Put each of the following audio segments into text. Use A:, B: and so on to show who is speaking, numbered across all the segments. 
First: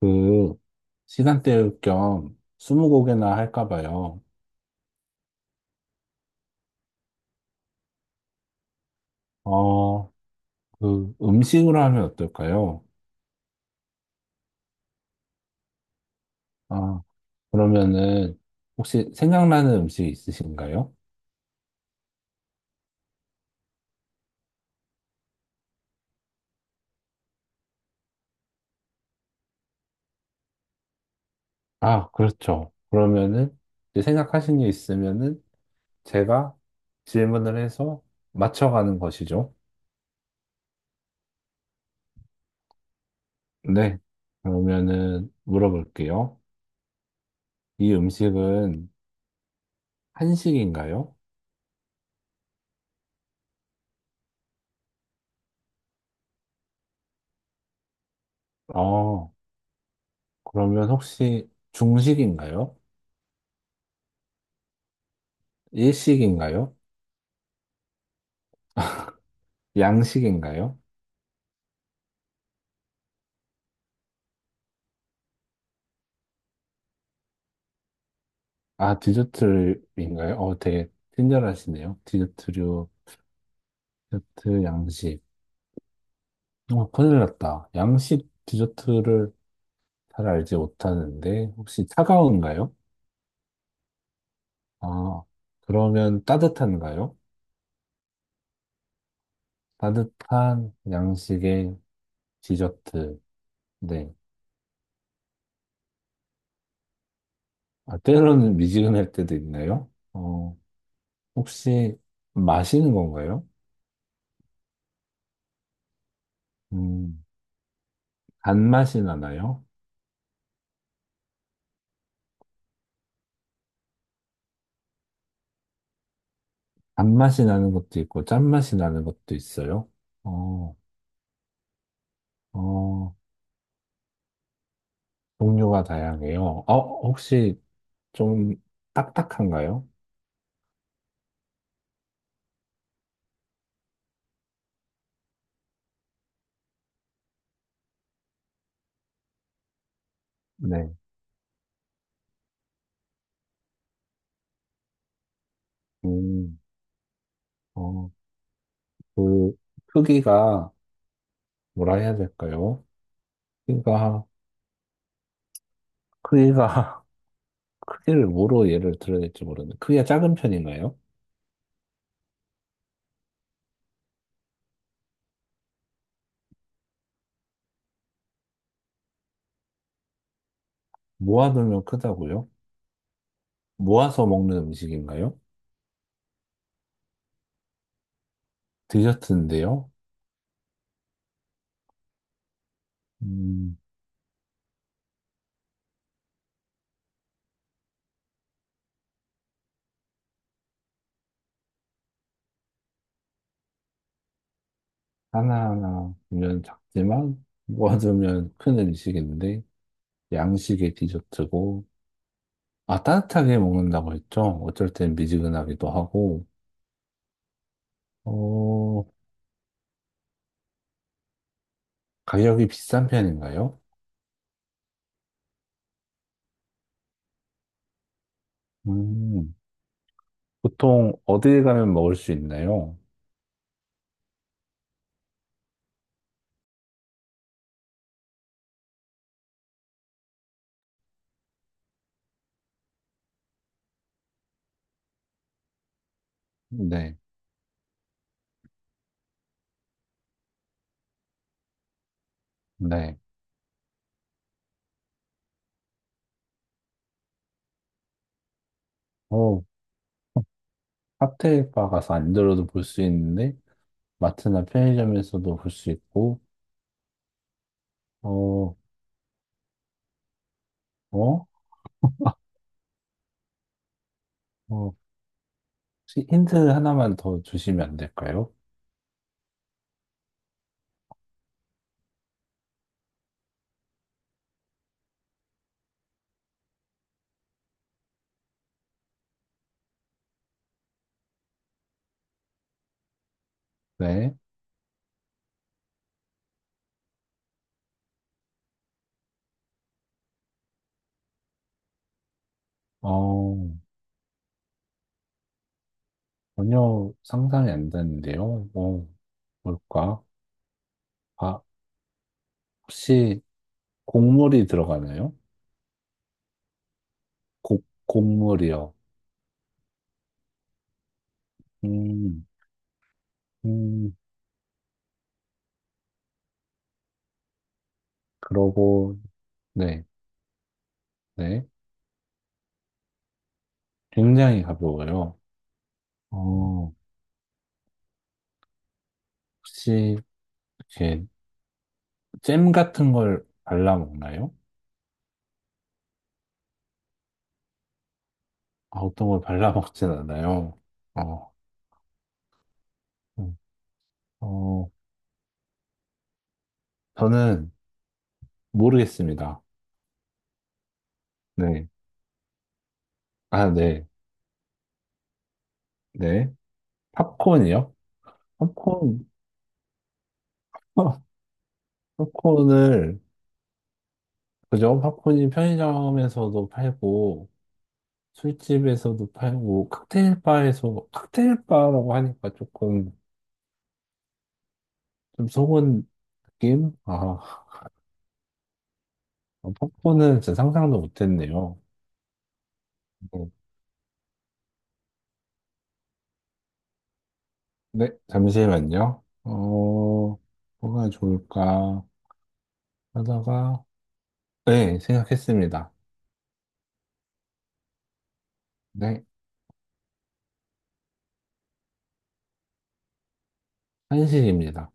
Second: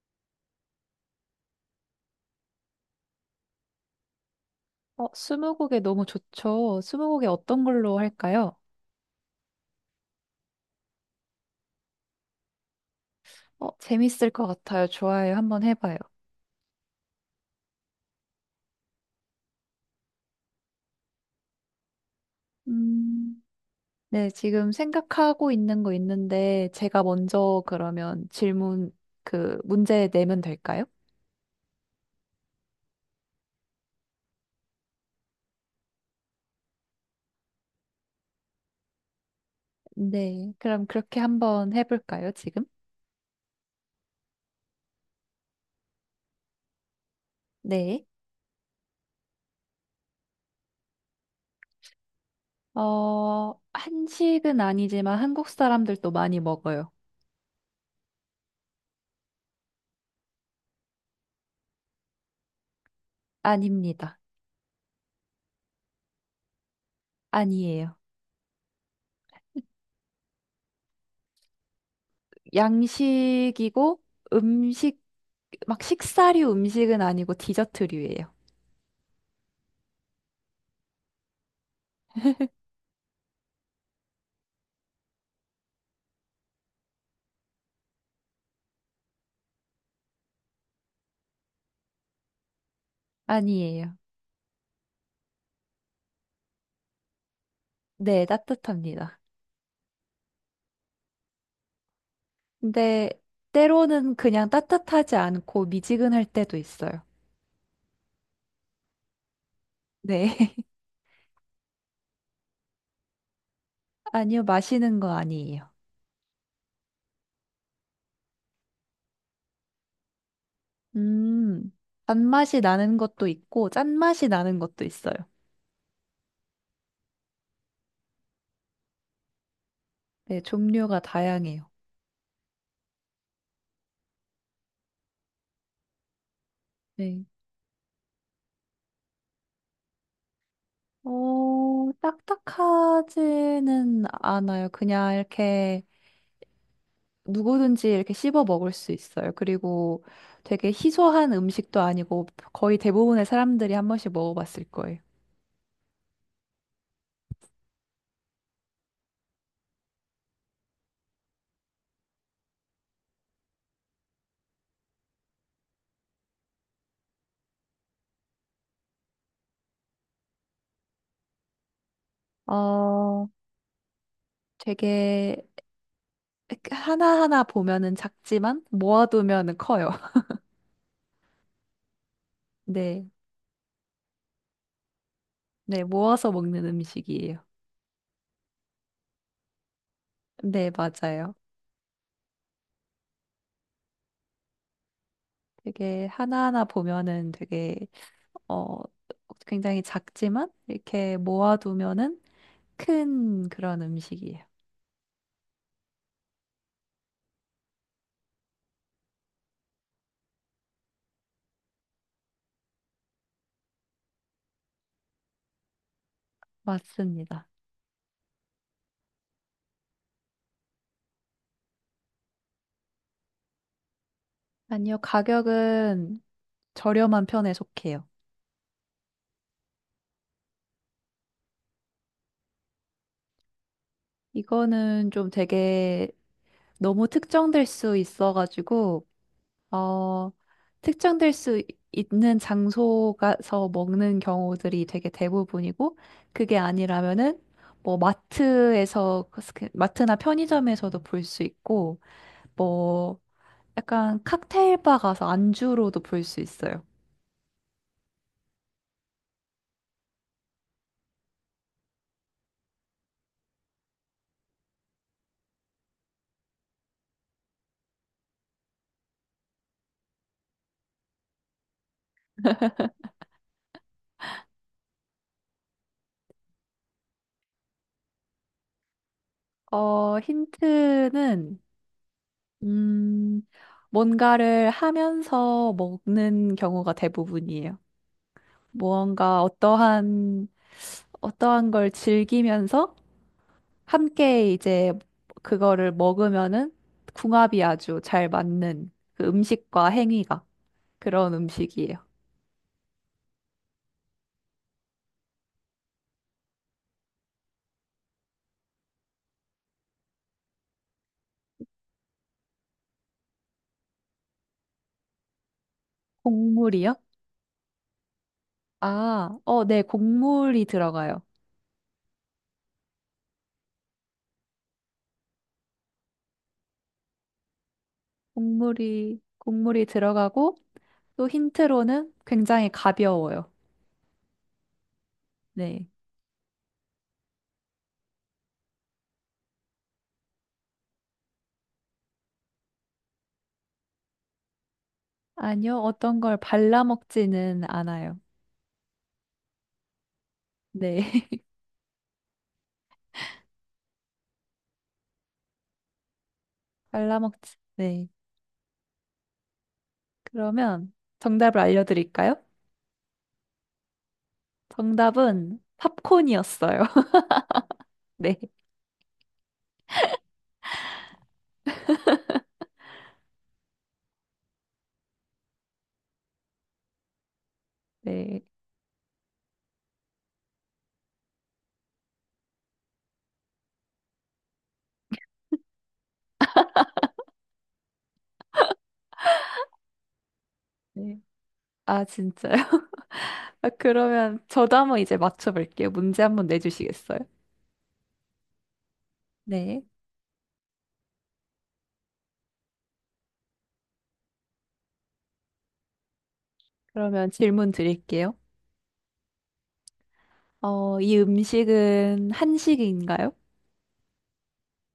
A: 그 시간 때울 겸 스무고개나 할까 봐요.
B: 스무고개 너무 좋죠. 스무고개 어떤 걸로 할까요?
A: 어, 음식으로 하면 어떨까요?
B: 재밌을 것 같아요. 좋아요. 한번 해봐요.
A: 아, 그러면은 혹시 생각나는 음식 있으신가요?
B: 음, 네, 지금 생각하고 있는 거 있는데, 제가 먼저 그러면 문제 내면 될까요?
A: 아, 그렇죠. 그러면은 이제 생각하신 게 있으면은 제가 질문을 해서 맞춰가는 것이죠.
B: 네, 그럼 그렇게 한번 해볼까요, 지금?
A: 네. 그러면은 물어볼게요. 이
B: 네.
A: 음식은 한식인가요?
B: 한식은 아니지만 한국 사람들도 많이 먹어요.
A: 어, 그러면 혹시 중식인가요?
B: 아닙니다.
A: 일식인가요?
B: 아니에요.
A: 양식인가요?
B: 양식이고 음식 막 식사류 음식은 아니고 디저트류예요.
A: 아, 디저트인가요? 어, 되게 친절하시네요. 디저트류, 디저트 양식. 어, 큰일 났다. 양식 디저트를 잘 알지 못하는데, 혹시 차가운가요?
B: 아니에요.
A: 아, 그러면 따뜻한가요?
B: 네, 따뜻합니다.
A: 따뜻한 양식의
B: 근데
A: 디저트. 네.
B: 때로는 그냥 따뜻하지 않고 미지근할 때도 있어요.
A: 아, 때로는 미지근할 때도 있나요?
B: 네.
A: 어, 혹시 마시는 건가요?
B: 아니요, 마시는 거 아니에요.
A: 음, 단맛이 나나요?
B: 음, 단맛이 나는 것도 있고 짠맛이 나는 것도 있어요.
A: 단맛이 나는 것도 있고 짠맛이 나는 것도 있어요.
B: 네,
A: 어,
B: 종류가 다양해요.
A: 어, 종류가 다양해요. 어,
B: 네.
A: 혹시 좀 딱딱한가요?
B: 딱딱하지는 않아요. 그냥 이렇게 누구든지 이렇게 씹어 먹을 수 있어요. 그리고 되게
A: 네.
B: 희소한 음식도 아니고 거의 대부분의 사람들이 한 번씩 먹어봤을 거예요.
A: 음, 어, 그 크기가 뭐라 해야 될까요? 크기가 크기가 크기를 뭐로 예를 들어야 될지 모르는데 크기가 작은 편인가요?
B: 어, 되게 하나하나 보면은 작지만 모아두면은 커요.
A: 모아두면 크다고요?
B: 네.
A: 모아서 먹는 음식인가요?
B: 네, 모아서 먹는 음식이에요.
A: 디저트인데요.
B: 네, 맞아요.
A: 음,
B: 되게 하나하나 보면은 되게 어 굉장히 작지만 이렇게 모아두면은 큰 그런 음식이에요.
A: 하나하나 보면 작지만 모아두면 큰 음식인데 양식의 디저트고, 아, 따뜻하게 먹는다고 했죠? 어쩔 땐 미지근하기도 하고,
B: 맞습니다.
A: 어, 가격이 비싼 편인가요?
B: 아니요, 가격은 저렴한 편에 속해요.
A: 음, 보통 어디에 가면 먹을 수 있나요?
B: 이거는 좀 되게 너무 특정될 수 있어가지고, 어, 특정될 수 있- 있는 장소가서 먹는 경우들이 되게 대부분이고, 그게
A: 네,
B: 아니라면은, 뭐, 그 마트나 편의점에서도 볼 수 있고,
A: 네.
B: 뭐, 약간 칵테일 바 가서 안주로도 볼 수 있어요.
A: 어, 칵테일 바 가서 안 들어도 볼 수 있는데, 마트나 편의점에서도 볼 수 있고, 어, 어? 어, 혹시 힌트 하나만 더 주시면 안 될까요?
B: 어, 힌트는 음, 뭔가를 하면서 먹는 경우가 대부분이에요. 무언가 어떠한, 어떠한 걸 즐기면서
A: 네.
B: 함께 이제 그거를 먹으면은 궁합이 아주 잘 맞는 그 음식과 행위가 그런 음식이에요.
A: 어, 전혀 상상이 안 되는데요. 어, 뭘까? 바, 혹시 곡물이 들어가나요?
B: 곡물이요?
A: 곡물이요.
B: 네, 곡물이 들어가요.
A: 음, 음, 그러고,
B: 곡물이
A: 네,
B: 들어가고 또
A: 네.
B: 힌트로는 굉장히 가벼워요.
A: 굉장히 가벼워요.
B: 네.
A: 어, 혹시, 이렇게, 잼 같은 걸 발라 먹나요?
B: 아니요, 어떤 걸 발라먹지는 않아요.
A: 아, 어떤 걸 발라 먹진 않아요.
B: 네.
A: 어, 음, 어,
B: 발라먹지.
A: 저는
B: 네.
A: 모르겠습니다.
B: 그러면 정답을
A: 네.
B: 알려드릴까요?
A: 아, 네,
B: 정답은
A: 네.
B: 팝콘이었어요.
A: 팝콘이요?
B: 네.
A: 팝콘, 팝콘을, 그죠? 팝콘이 편의점에서도 팔고,
B: 네.
A: 술집에서도 팔고 칵테일 바에서 칵테일 바라고 하니까 조금 좀 속은 느낌? 아, 팝콘은 진짜 상상도
B: 네.
A: 못했네요.
B: 아, 진짜요?
A: 어,
B: 아, 그러면 저도 한번 이제 맞춰볼게요. 문제 한번 내주시겠어요?
A: 네, 잠시만요. 어,
B: 네.
A: 뭐가 좋을까 하다가 네, 생각했습니다.
B: 그러면 질문 드릴게요.
A: 네,
B: 어, 이 음식은 한식인가요?
A: 한식입니다.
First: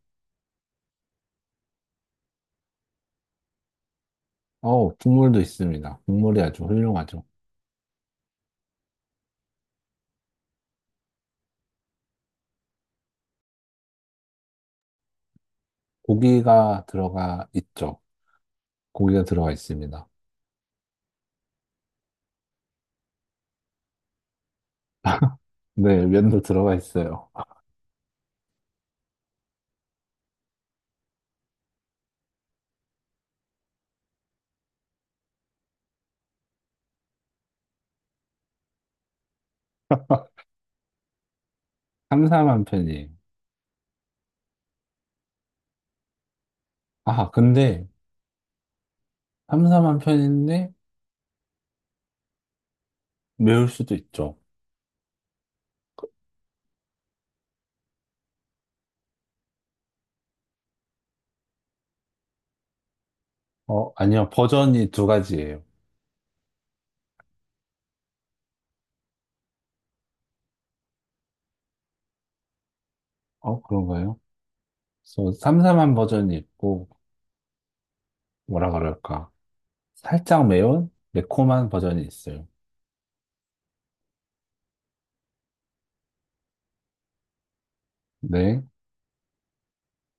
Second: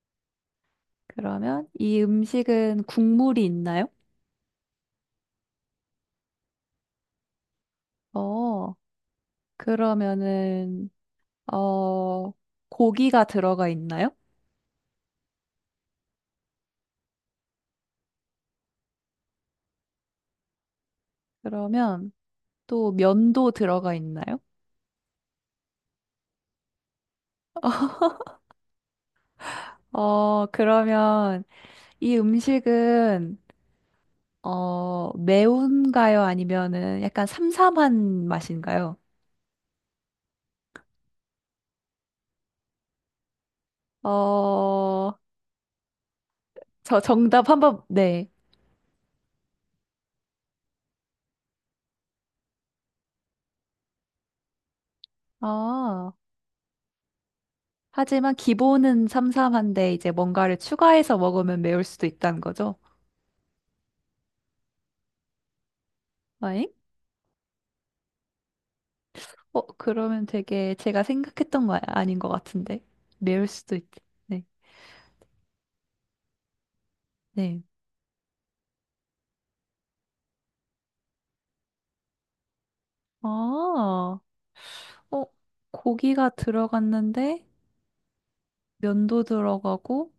B: 그러면 이 음식은 국물이 있나요?
A: 어, 국물도 있습니다. 국물이 아주 훌륭하죠.
B: 어, 그러면은 어, 고기가 들어가 있나요?
A: 고기가 들어가 있죠. 고기가 들어가 있습니다.
B: 그러면 또 면도 들어가 있나요?
A: 네, 면도 들어가 있어요.
B: 어, 그러면 이 음식은 매운가요? 아니면은 약간 삼삼한 맛인가요?
A: 삼삼한 편이에요.
B: 어, 저
A: 아,
B: 정답 한번
A: 근데
B: 네.
A: 삼삼한 편인데 매울 수도 있죠.
B: 아, 하지만 기본은 삼삼한데 이제 뭔가를 추가해서 먹으면 매울 수도 있다는 거죠?
A: 어, 아니요. 버전이 두 가지예요.
B: 아잉? 어, 그러면 되게 제가 생각했던 거 아닌 것 같은데. 매울
A: 어,
B: 수도 있.
A: 그런가요?
B: 네.
A: 그래서 삼삼한 버전이 있고,
B: 네.
A: 뭐라 그럴까. 살짝 매운? 매콤한 버전이 있어요.
B: 아, 어, 고기가 들어갔는데
A: 네,
B: 면도 들어가고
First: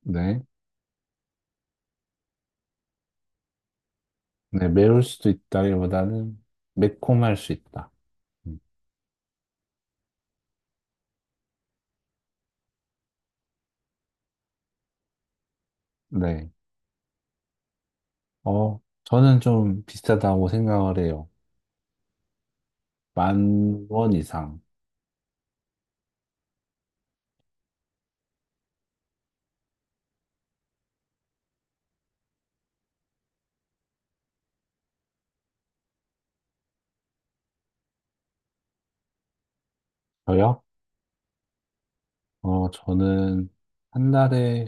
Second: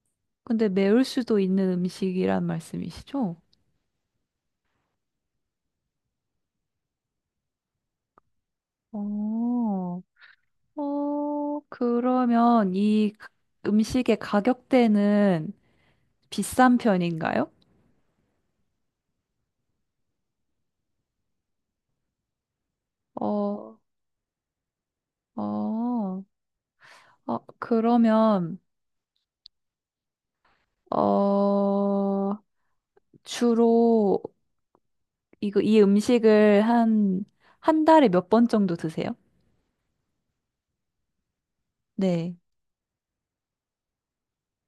A: 네.
B: 근데 매울 수도 있는 음식이란 말씀이시죠?
A: 네, 매울 수도 있다기보다는 매콤할 수 있다. 음,
B: 어, 그러면 음식의 가격대는
A: 네.
B: 비싼 편인가요?
A: 어, 저는 좀 비싸다고 생각을 해요. 만
B: 어,
A: 원 이상.
B: 어, 어, 그러면 어, 주로 이거 이 음식을 한 달에 몇 번 정도 드세요?
A: 저요?
B: 네.
A: 어, 저는 한 달에,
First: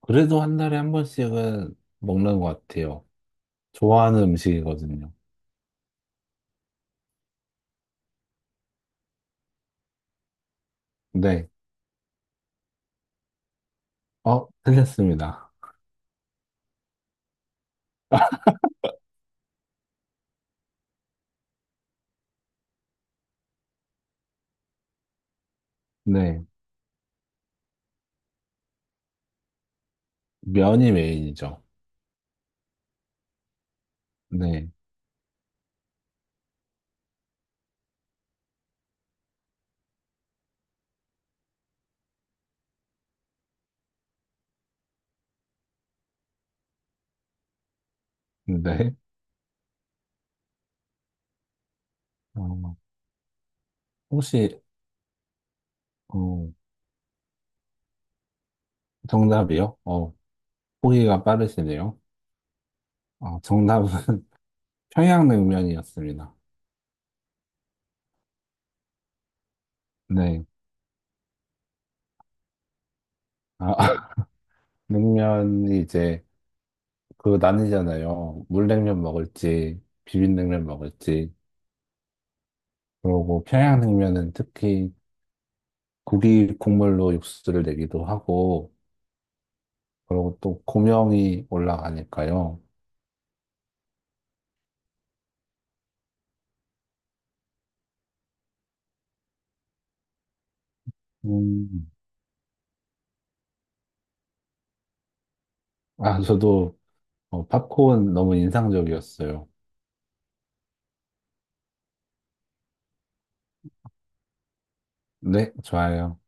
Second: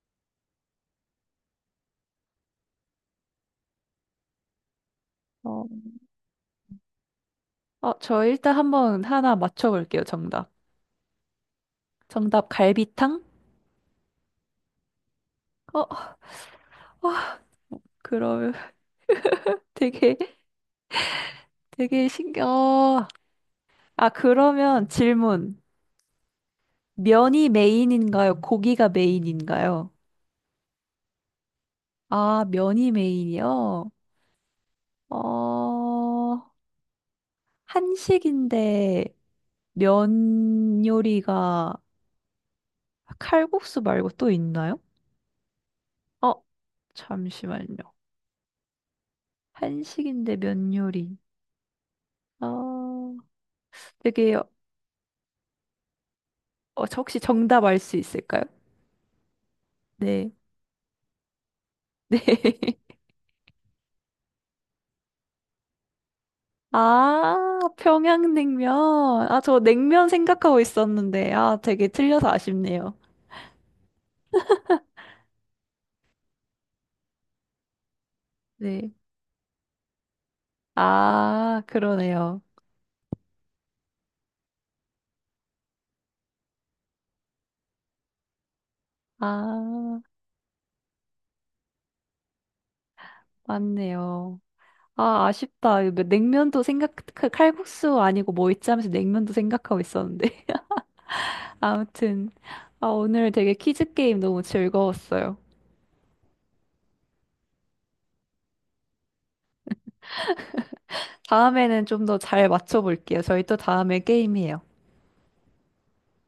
A: 그래도 한 달에 한 번씩은 먹는 것 같아요. 좋아하는 음식이거든요.
B: 어, 저 일단 한번 하나 맞춰볼게요, 정답.
A: 네.
B: 정답, 갈비탕?
A: 어, 틀렸습니다.
B: 어, 와, 그러면 되게, 되게 신기해. 어, 아, 그러면 질문.
A: 네.
B: 면이 메인인가요? 고기가 메인인가요?
A: 면이 메인이죠.
B: 아, 면이 메인이요?
A: 네.
B: 어, 한식인데 면 요리가 칼국수 말고 또 있나요? 어, 잠시만요.
A: 네.
B: 한식인데 면 요리.
A: 어,
B: 어, 되게
A: 혹시, 어,
B: 저 혹시 정답 알 수 있을까요?
A: 정답이요? 어,
B: 네.
A: 보기가 빠르시네요.
B: 네.
A: 어, 정답은 평양냉면이었습니다.
B: 아, 평양냉면. 아, 저 냉면
A: 네.
B: 생각하고 있었는데, 아, 되게 틀려서 아쉽네요.
A: 아, 냉면이 이제 그 나뉘잖아요.
B: 네.
A: 물냉면 먹을지, 비빔냉면 먹을지.
B: 아, 그러네요.
A: 그러고 평양냉면은 특히 고기 국물로 육수를 내기도 하고,
B: 아,
A: 그리고 또 고명이 올라가니까요.
B: 맞네요. 아, 아쉽다. 이거 뭐 냉면도 생각, 그 칼국수 아니고 뭐 있지 하면서 냉면도 생각하고 있었는데.
A: 음.
B: 아무튼, 아, 오늘 되게 퀴즈 게임 너무 즐거웠어요.
A: 아, 저도 어, 팝콘 너무 인상적이었어요.
B: 다음에는 좀 더 잘 맞춰볼게요. 저희 또 다음에 게임해요.
A: 네, 좋아요.